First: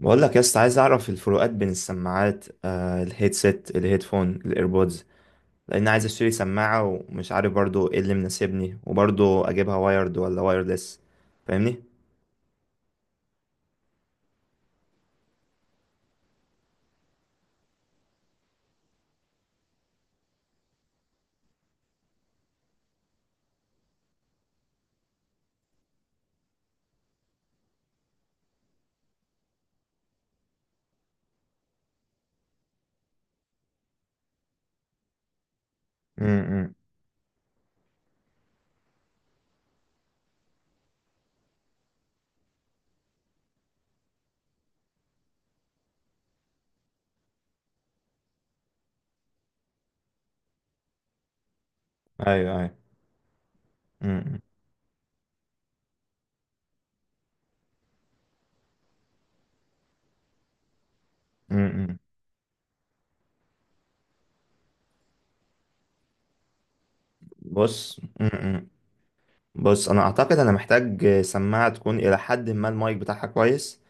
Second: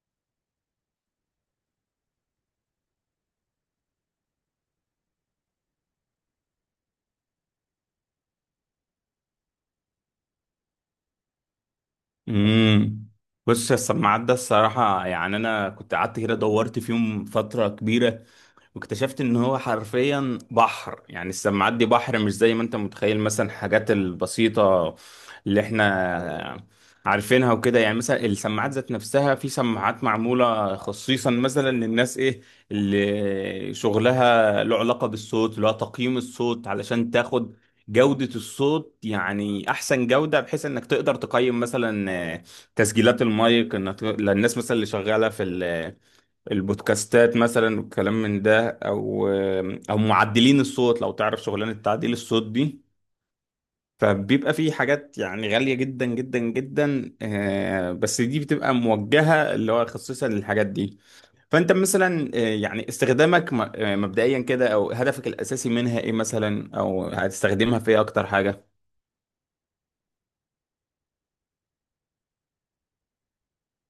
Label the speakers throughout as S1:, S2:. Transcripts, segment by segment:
S1: بقول لك يا اسطى، عايز اعرف الفروقات بين السماعات الهيدسيت الهيدفون الايربودز. لان عايز اشتري سماعه ومش عارف برضو ايه اللي مناسبني، وبرضو اجيبها وايرد ولا وايرلس؟ فاهمني؟
S2: امم بص يا السماعات ده الصراحة، يعني أنا كنت قعدت كده دورت فيهم فترة كبيرة واكتشفت إن هو حرفيا بحر. يعني السماعات دي بحر، مش زي ما أنت متخيل، مثلا الحاجات البسيطة اللي إحنا عارفينها وكده. يعني مثلا السماعات ذات نفسها، في سماعات معمولة خصيصا مثلا للناس، إيه، اللي شغلها له علاقة بالصوت، اللي هو تقييم الصوت،
S1: امم.
S2: علشان تاخد جودة الصوت، يعني أحسن جودة، بحيث إنك تقدر تقيم مثلا تسجيلات المايك، إنك للناس مثلا اللي شغالة في البودكاستات مثلا والكلام من ده، أو معدلين الصوت، لو تعرف شغلانة تعديل الصوت
S1: ايوه، ايوه.
S2: دي.
S1: امم.
S2: فبيبقى في حاجات يعني غالية جدا جدا جدا، بس دي بتبقى موجهة اللي هو خصيصا للحاجات دي. فأنت
S1: امم.
S2: مثلا، يعني استخدامك مبدئيا كده، أو هدفك الأساسي منها إيه مثلا، أو هتستخدمها في
S1: بص
S2: إيه أكتر
S1: م-
S2: حاجة؟
S1: م. بص انا اعتقد انا محتاج سماعه تكون الى حد ما المايك بتاعها كويس،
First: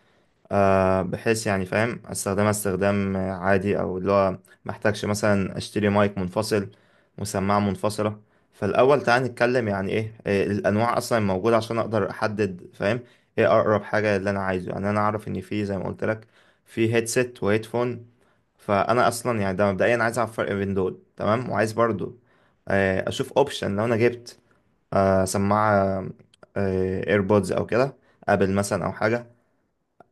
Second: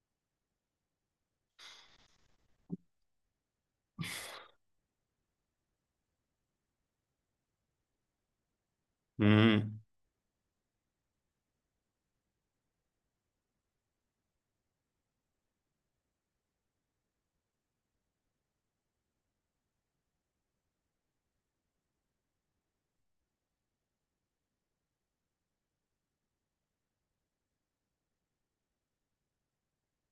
S1: بحيث يعني فاهم استخدمها استخدام عادي، او اللي هو محتاجش مثلا اشتري مايك منفصل وسماعة منفصلة. فالاول تعال نتكلم
S2: امم
S1: يعني ايه الانواع اصلا موجودة، عشان اقدر احدد فاهم ايه اقرب حاجة اللي انا عايزه. يعني انا اعرف ان في زي ما قلت لك، في هيدسيت وهيدفون، فانا اصلا يعني ده مبدئيا عايز اعرف الفرق بين دول، تمام. وعايز برضو اشوف اوبشن لو انا جبت سماعة ايربودز او كده، ابل مثلا او حاجة،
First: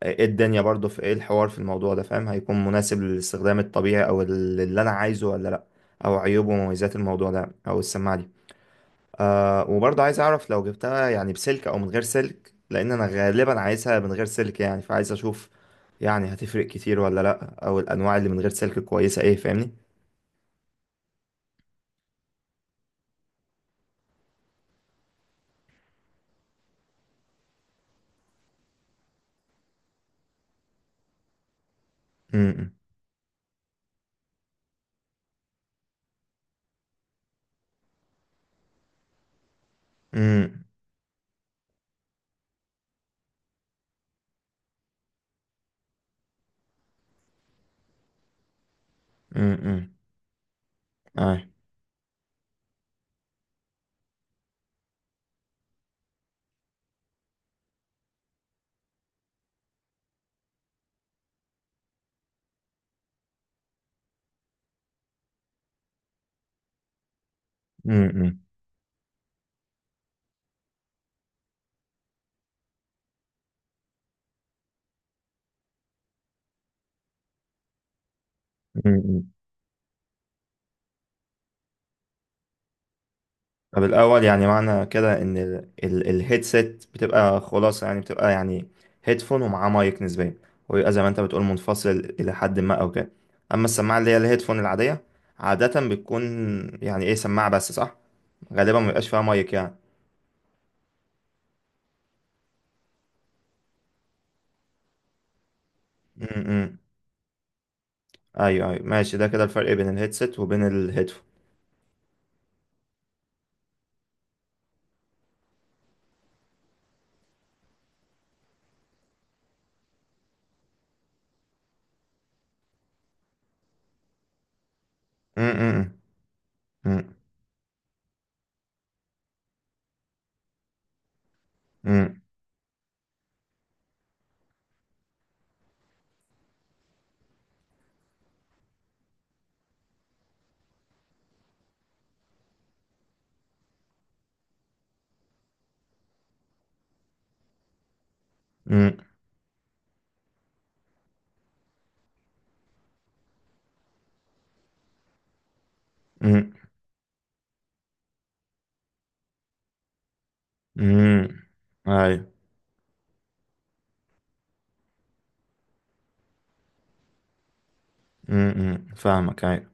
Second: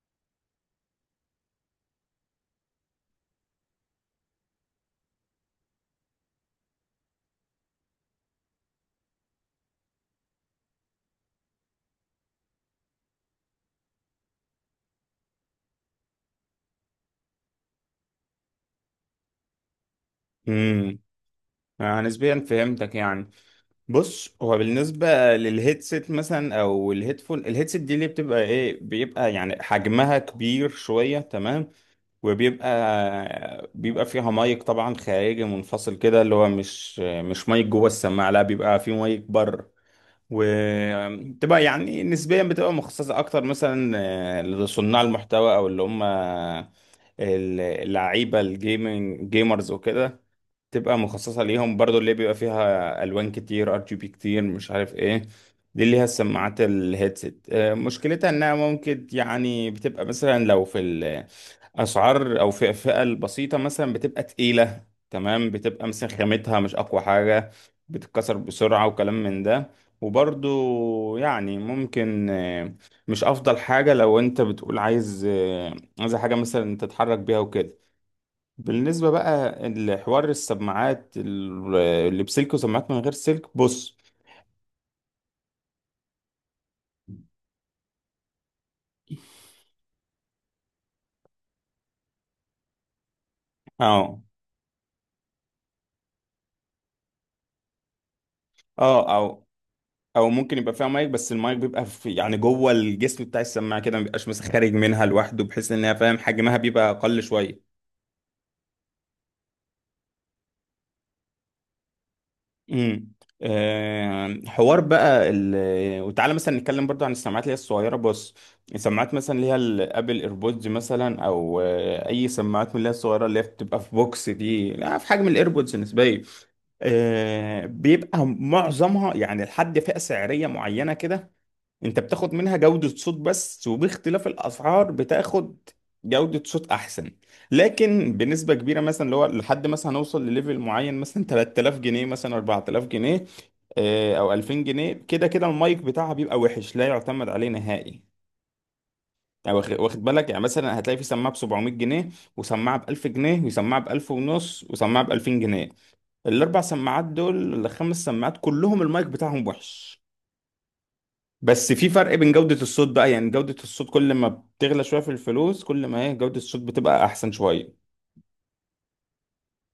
S1: ايه الدنيا برضو، في ايه الحوار في الموضوع ده، فاهم هيكون مناسب للاستخدام الطبيعي او اللي انا عايزه ولا لا، او عيوب ومميزات الموضوع ده او السماعة دي. آه وبرضو عايز اعرف لو جبتها يعني بسلك او من غير سلك، لان انا غالبا عايزها من غير سلك، يعني فعايز اشوف يعني هتفرق كتير ولا لا، او الانواع اللي من غير سلك كويسة ايه، فاهمني؟
S2: امم آه، نسبيا فهمتك يعني. بص، هو بالنسبه للهيدسيت مثلا او الهيدفون، الهيدسيت دي اللي بتبقى ايه، بيبقى يعني حجمها كبير شويه، تمام،
S1: امم.
S2: وبيبقى بيبقى فيها مايك طبعا خارجي منفصل كده، اللي هو مش مايك جوه السماعه، لا بيبقى فيه مايك بره.
S1: امم.
S2: وتبقى يعني نسبيا بتبقى مخصصه اكتر مثلا لصناع المحتوى، او اللي هم اللعيبه، الجيمنج، جيمرز وكده، تبقى مخصصة
S1: امم.
S2: ليهم، برضو اللي بيبقى فيها ألوان كتير، RGB كتير، مش عارف ايه. دي اللي هي السماعات الهيدسет، مشكلتها انها ممكن يعني بتبقى مثلا لو في الأسعار أو في الفئة البسيطة مثلا بتبقى تقيلة، تمام، بتبقى مثلا خامتها مش أقوى حاجة، بتتكسر بسرعة، وكلام من ده. وبرضو يعني ممكن، مش أفضل حاجة لو أنت بتقول عايز حاجة مثلا تتحرك بيها وكده. بالنسبة
S1: امم.
S2: بقى لحوار السماعات اللي بسلك وسماعات من غير سلك،
S1: طب
S2: بص.
S1: الأول يعني معنى كده إن الهيدسيت بتبقى خلاص، يعني بتبقى يعني هيدفون ومعاه مايك نسبيا، ويبقى زي ما أنت بتقول منفصل إلى حد ما أو كده. أما السماعة اللي هي
S2: اه،
S1: الهيدفون العادية، عادة بتكون يعني إيه سماعة بس، صح؟ غالبا ما بيبقاش
S2: اه،
S1: فيها
S2: او
S1: مايك يعني.
S2: او ممكن يبقى فيها مايك، بس المايك بيبقى في يعني جوه الجسم بتاع السماعة كده، ما بيبقاش مثلا خارج منها لوحده، بحيث انها، فاهم، حجمها
S1: م-م.
S2: بيبقى اقل شوية.
S1: أيوه، أيوه، ماشي، ده كده الفرق بين الهيدسيت وبين الهيدفون.
S2: امم حوار بقى وتعالى مثلا نتكلم برضو عن السماعات اللي هي الصغيره. بص، السماعات مثلا اللي هي الابل ايربودز مثلا، او اي سماعات من اللي هي الصغيره، اللي هي بتبقى في بوكس، دي لا في حجم الايربودز
S1: م-م.
S2: نسبيا، بيبقى معظمها يعني لحد فئه سعريه معينه كده، انت
S1: م-م.
S2: بتاخد منها جودة صوت بس، وباختلاف الاسعار بتاخد جودة صوت احسن. لكن بنسبة كبيرة، مثلا اللي هو لحد مثلا هنوصل لليفل معين مثلا 3000 جنيه مثلا 4000 جنيه، او 2000 جنيه، كده كده المايك بتاعها بيبقى وحش، لا يعتمد عليه نهائي.
S1: م-م.
S2: يعني واخد بالك، يعني مثلا هتلاقي في سماعة ب 700 جنيه، وسماعة ب 1000 جنيه، وسماعة ب 1000 ونص، وسماعة ب 2000 جنيه، الاربع سماعات دول، الخمس سماعات، كلهم المايك بتاعهم وحش.
S1: م-م.
S2: بس في فرق
S1: أيوه.
S2: بين جودة الصوت بقى، يعني جودة الصوت كل ما بتغلى شوية في الفلوس، كل ما ايه، جودة الصوت بتبقى أحسن شوية.
S1: م-م. فاهمك، أيوه.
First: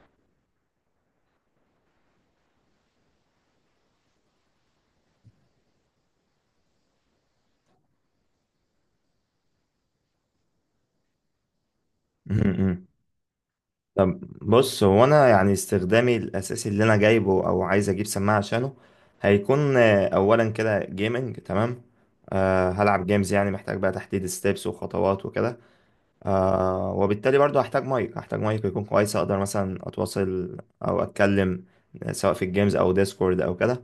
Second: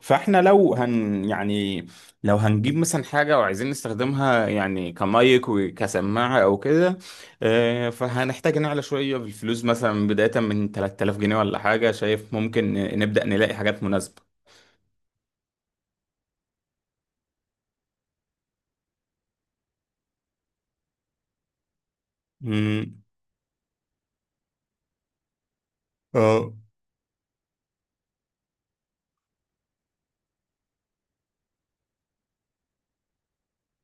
S2: فاحنا لو هن يعني لو هنجيب مثلا حاجة وعايزين نستخدمها يعني كمايك وكسماعة أو كده، فهنحتاج نعلى شوية في الفلوس، مثلا بداية من 3000 جنيه ولا حاجة، شايف ممكن
S1: م-م.
S2: نبدأ نلاقي حاجات مناسبة.
S1: بص هو انا يعني استخدامي الاساسي اللي انا جايبه او عايز اجيب سماعه عشانه هيكون اولا كده جيمنج، تمام. أه
S2: مم.
S1: هلعب جيمز، يعني محتاج بقى تحديد ستيبس وخطوات وكده.
S2: اه.
S1: أه وبالتالي برضو هحتاج مايك يكون كويس اقدر مثلا اتواصل او اتكلم، سواء في الجيمز او ديسكورد او كده.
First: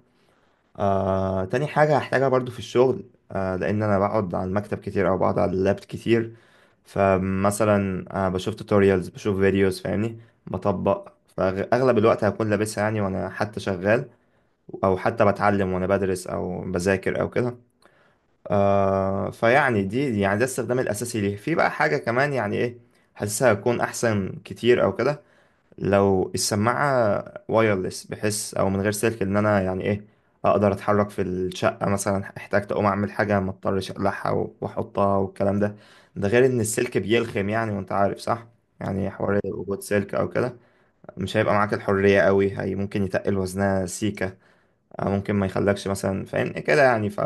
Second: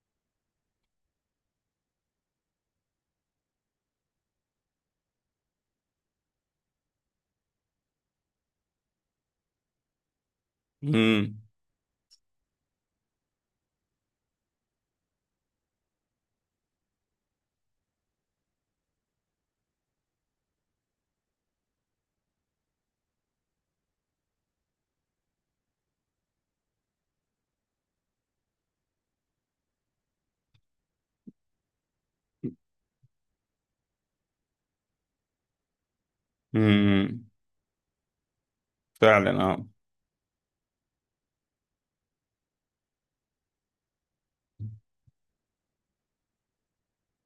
S1: تاني حاجة هحتاجها برضو في الشغل، لأن أنا بقعد على المكتب كتير أو بقعد على اللاب كتير، فمثلا بشوف توتوريالز، بشوف فيديوز فاهمني، بطبق.
S2: مم.
S1: فأغلب الوقت هكون لابسها يعني وأنا حتى شغال، أو حتى بتعلم وأنا بدرس أو بذاكر أو كده. فيعني دي يعني ده الاستخدام الأساسي ليه. في بقى حاجة كمان يعني إيه، حاسسها هتكون أحسن كتير أو كده، لو السماعة وايرلس، بحس او من غير سلك ان انا يعني ايه اقدر اتحرك في الشقة، مثلا احتاجت اقوم اعمل حاجة ما اضطرش اقلعها واحطها والكلام ده. ده غير ان السلك
S2: مم.
S1: بيلخم يعني، وانت عارف، صح؟ يعني حوار
S2: فعلا، اه.
S1: وجود سلك او كده، مش هيبقى معاك الحرية قوي، هي ممكن يتقل وزنها سيكة، ممكن ما يخلكش مثلا فاهم كده، يعني ف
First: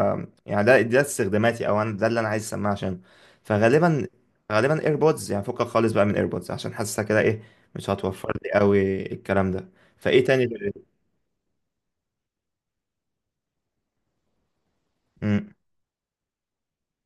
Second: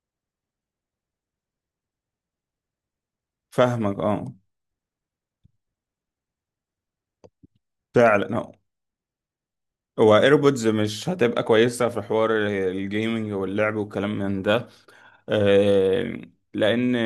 S1: يعني ده استخداماتي، او انا ده اللي انا عايز اسمعها عشان.
S2: فاهمك،
S1: فغالبا،
S2: اه.
S1: ايربودز يعني فكك خالص بقى من ايربودز، عشان حاسسها كده ايه مش هتوفر
S2: فعلا،
S1: لي
S2: اه.
S1: قوي الكلام ده.
S2: هو
S1: فايه تاني
S2: ايربودز
S1: غير-.
S2: مش هتبقى كويسة في حوار الجيمنج واللعب والكلام من ده،
S1: مم.
S2: آه، لان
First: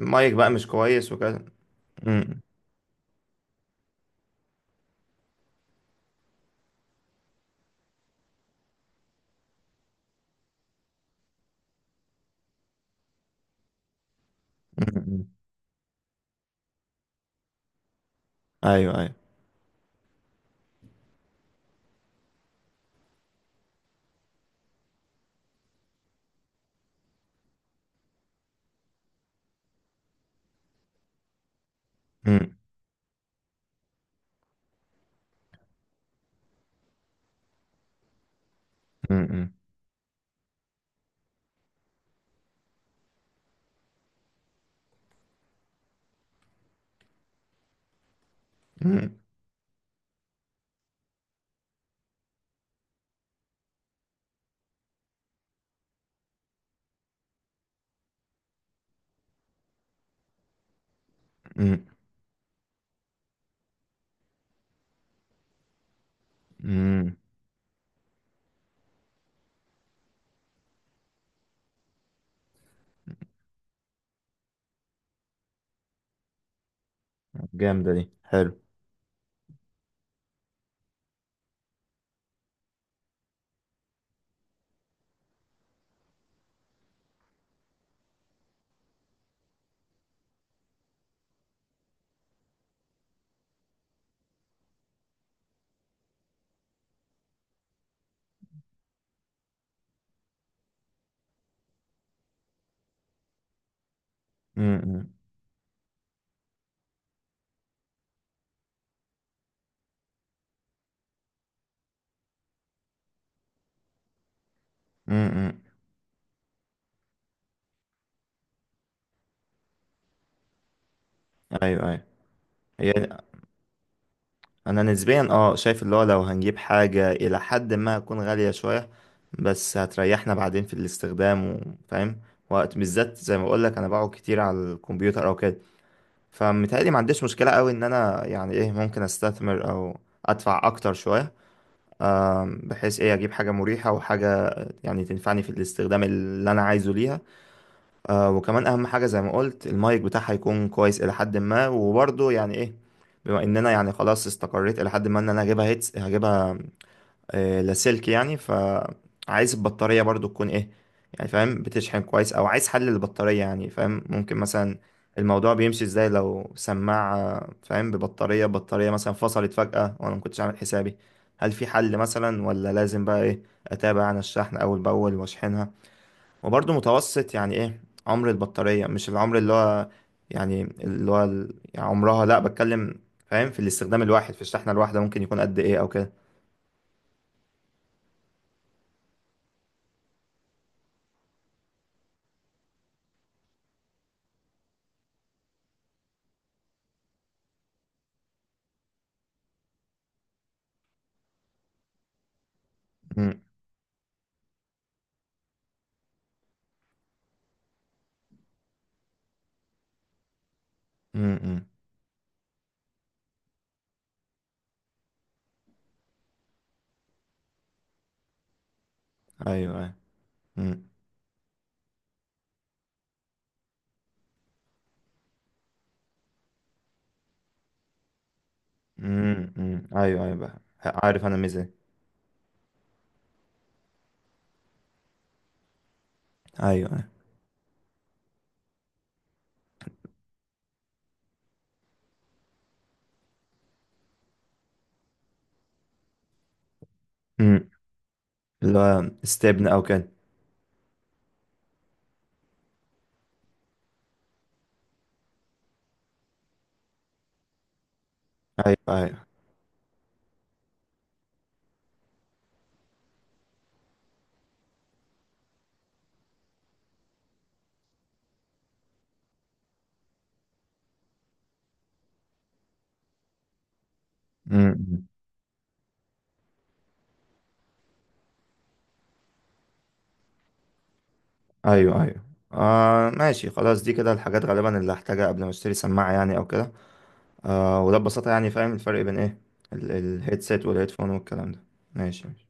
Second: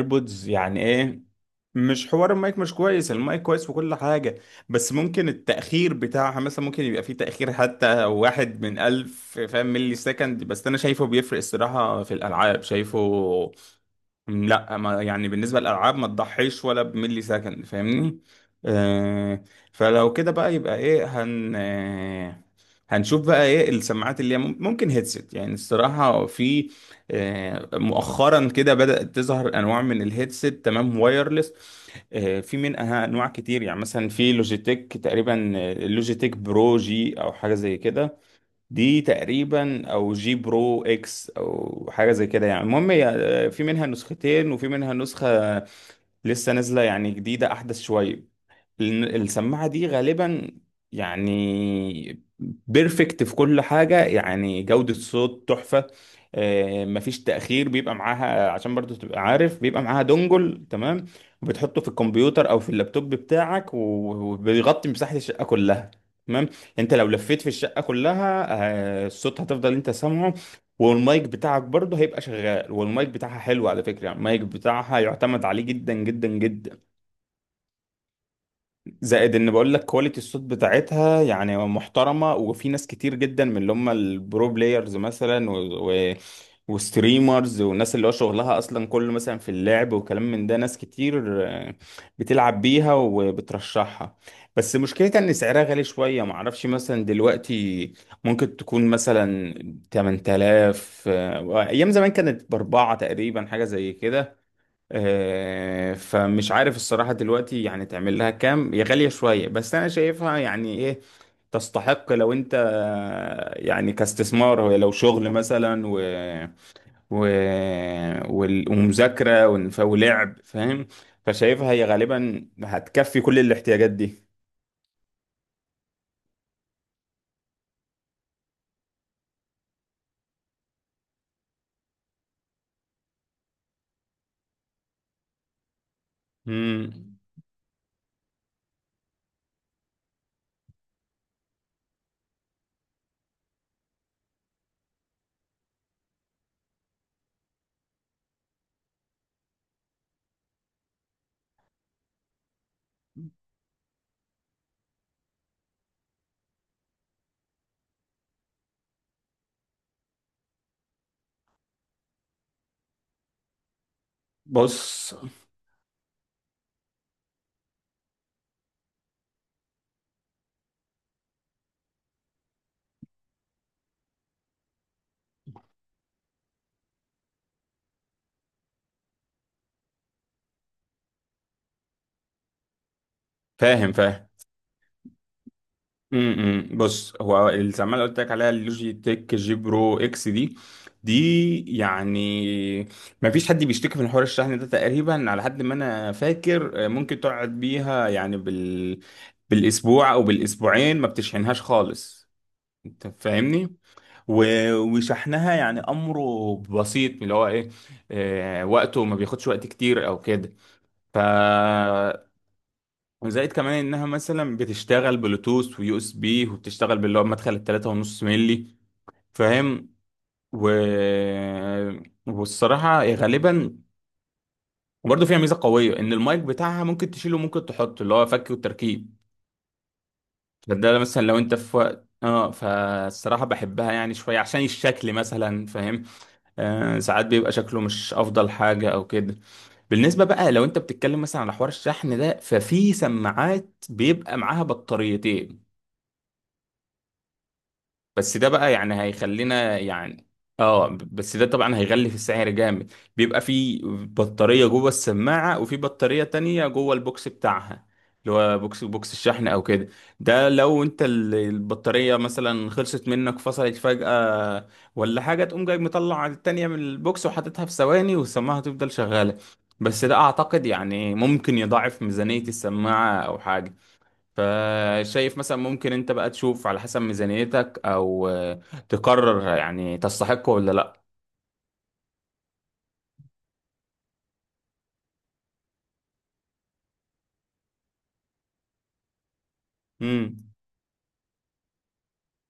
S1: المايك بقى مش
S2: يعني
S1: كويس
S2: ايه،
S1: وكده.
S2: مش حوار
S1: مم.
S2: المايك مش كويس، المايك كويس وكل حاجة، بس ممكن التأخير بتاعها، مثلا ممكن يبقى فيه تأخير حتى واحد من ألف، فاهم، ملي سكند، بس أنا شايفه بيفرق الصراحة في الألعاب، شايفه. لا، ما
S1: مم.
S2: يعني بالنسبة للألعاب ما تضحيش ولا بملي سكند، فاهمني؟
S1: ايوه، ايوه.
S2: آه فلو كده بقى، يبقى ايه، هن آه هنشوف بقى ايه السماعات اللي هي ممكن هيدسيت. يعني الصراحة في مؤخرا كده بدأت تظهر انواع من الهيدسيت، تمام، وايرلس.
S1: مم.
S2: في منها انواع كتير، يعني مثلا في لوجيتك، تقريبا لوجيتك برو جي او حاجه زي كده، دي
S1: مم.
S2: تقريبا او جي برو اكس او حاجه زي كده، يعني المهم هي، آه، في منها نسختين وفي منها نسخه لسه نازله، يعني جديده احدث شويه. لأن
S1: مم.
S2: السماعة دي غالبا، يعني بيرفكت في كل حاجة، يعني جودة صوت تحفة، مفيش تأخير بيبقى معاها، عشان برضو تبقى عارف بيبقى معاها دونجل، تمام،
S1: مم.
S2: وبتحطه في الكمبيوتر أو في اللابتوب بتاعك، وبيغطي مساحة الشقة كلها، تمام. انت لو
S1: مم.
S2: لفيت في الشقة كلها، الصوت هتفضل انت سامعه، والمايك بتاعك برضه هيبقى شغال، والمايك بتاعها حلو على فكرة، يعني المايك بتاعها يعتمد عليه جدا جدا جدا.
S1: جامدة دي، حلو.
S2: زائد، ان بقول لك كواليتي الصوت بتاعتها يعني محترمه، وفي ناس كتير جدا من اللي هم البرو بلايرز مثلا، و... وستريمرز، والناس اللي هو شغلها اصلا كله مثلا في اللعب وكلام من ده، ناس كتير بتلعب بيها وبترشحها. بس مشكلتها ان سعرها غالي شويه، معرفش مثلا دلوقتي ممكن تكون مثلا 8000، ايام زمان كانت باربعه تقريبا، حاجه زي كده،
S1: مم.
S2: فمش عارف الصراحة دلوقتي يعني تعمل لها كام، هي غالية شوية، بس أنا شايفها يعني إيه، تستحق لو أنت يعني كاستثمار، هو لو
S1: مم.
S2: شغل
S1: مم.
S2: مثلا و... ومذاكرة ولعب، فاهم، فشايفها هي
S1: ايوه، ايوه.
S2: غالبا
S1: هي،
S2: هتكفي كل الاحتياجات دي.
S1: انا نسبيا اه شايف اللي هو لو هنجيب حاجة الى حد ما هتكون غالية شوية، بس هتريحنا بعدين في الاستخدام. وفاهم وقت بالذات زي ما بقول لك انا بقعد كتير على الكمبيوتر او كده، فمتهيألي ما
S2: مم.
S1: عنديش مشكلة قوي ان انا يعني ايه ممكن استثمر او ادفع اكتر شوية، بحيث ايه اجيب حاجة مريحة، وحاجة يعني تنفعني في الاستخدام اللي انا عايزه ليها. آه وكمان اهم حاجه زي ما قلت، المايك بتاعها هيكون كويس الى حد ما، وبرضه يعني ايه بما اننا يعني خلاص استقريت الى حد ما ان انا هجيبها، هيتس هجيبها آه لاسلكي يعني، فعايز البطاريه برضه تكون ايه، يعني فاهم بتشحن كويس. او عايز حل للبطاريه، يعني فاهم ممكن مثلا
S2: بص،
S1: الموضوع بيمشي ازاي لو سماعه فاهم بطاريه مثلا فصلت فجاه وانا ما كنتش عامل حسابي، هل في حل مثلا ولا لازم بقى ايه اتابع انا الشحن اول باول واشحنها. وبرضه متوسط يعني ايه عمر البطارية، مش العمر اللي هو يعني اللي هو يعني عمرها، لا بتكلم فاهم في
S2: فاهم
S1: الاستخدام
S2: فاهم.
S1: الواحد في الشحنة الواحدة ممكن يكون قد ايه او كده.
S2: بص، هو السماعه اللي قلت لك عليها، اللوجي تك جي برو اكس دي يعني ما فيش حد بيشتكي من حوار الشحن ده تقريبا على حد ما انا فاكر، ممكن تقعد بيها يعني بالاسبوع او بالاسبوعين ما بتشحنهاش خالص، انت
S1: أمم،
S2: فاهمني، وشحنها يعني امره بسيط اللي هو ايه، وقته ما بياخدش وقت كتير او كده. ف
S1: أمم، أمم.
S2: وزائد كمان انها مثلا بتشتغل بلوتوث ويو اس بي، وبتشتغل باللي هو مدخل 3.5 ملي،
S1: ايوه،
S2: فاهم،
S1: ايوه.
S2: و...
S1: أمم،
S2: والصراحة هي غالبا وبرضه فيها ميزة قوية، ان المايك بتاعها ممكن تشيله وممكن تحطه اللي هو فك والتركيب.
S1: أمم، أمم. ايوه، ايوه بقى.
S2: فده مثلا
S1: عارف انا
S2: لو انت في
S1: ميزة.
S2: وقت فالصراحة بحبها يعني شوية عشان الشكل مثلا، فاهم،
S1: ايوه، ايوه.
S2: ساعات بيبقى شكله مش افضل حاجة او كده. بالنسبة بقى لو انت بتتكلم مثلا على حوار الشحن ده، ففي سماعات بيبقى معاها بطاريتين،
S1: أمم.
S2: بس ده بقى
S1: اللي
S2: يعني
S1: هو استبن
S2: هيخلينا
S1: او كده.
S2: بس ده طبعا هيغلي في السعر جامد، بيبقى في بطارية جوه السماعة وفي بطارية تانية جوه البوكس بتاعها، اللي هو
S1: ايوه،
S2: بوكس
S1: ايوه.
S2: الشحن او كده. ده لو انت البطارية مثلا خلصت منك فصلت فجأة ولا حاجة، تقوم جاي مطلع التانية من البوكس وحاططها في ثواني، والسماعة هتفضل شغالة. بس ده اعتقد يعني ممكن يضاعف ميزانية السماعة او حاجة،
S1: أمم، أمم.
S2: فشايف مثلا ممكن انت بقى تشوف على حسب ميزانيتك، او تقرر يعني تستحقه ولا لا
S1: ايوه، ايوه. آه ماشي خلاص، دي كده الحاجات غالبا اللي هحتاجها قبل ما اشتري سماعة يعني او كده. آه وده ببساطة يعني فاهم الفرق بين ايه
S2: امم
S1: الهيدسيت والهيدفون والكلام ده. ماشي.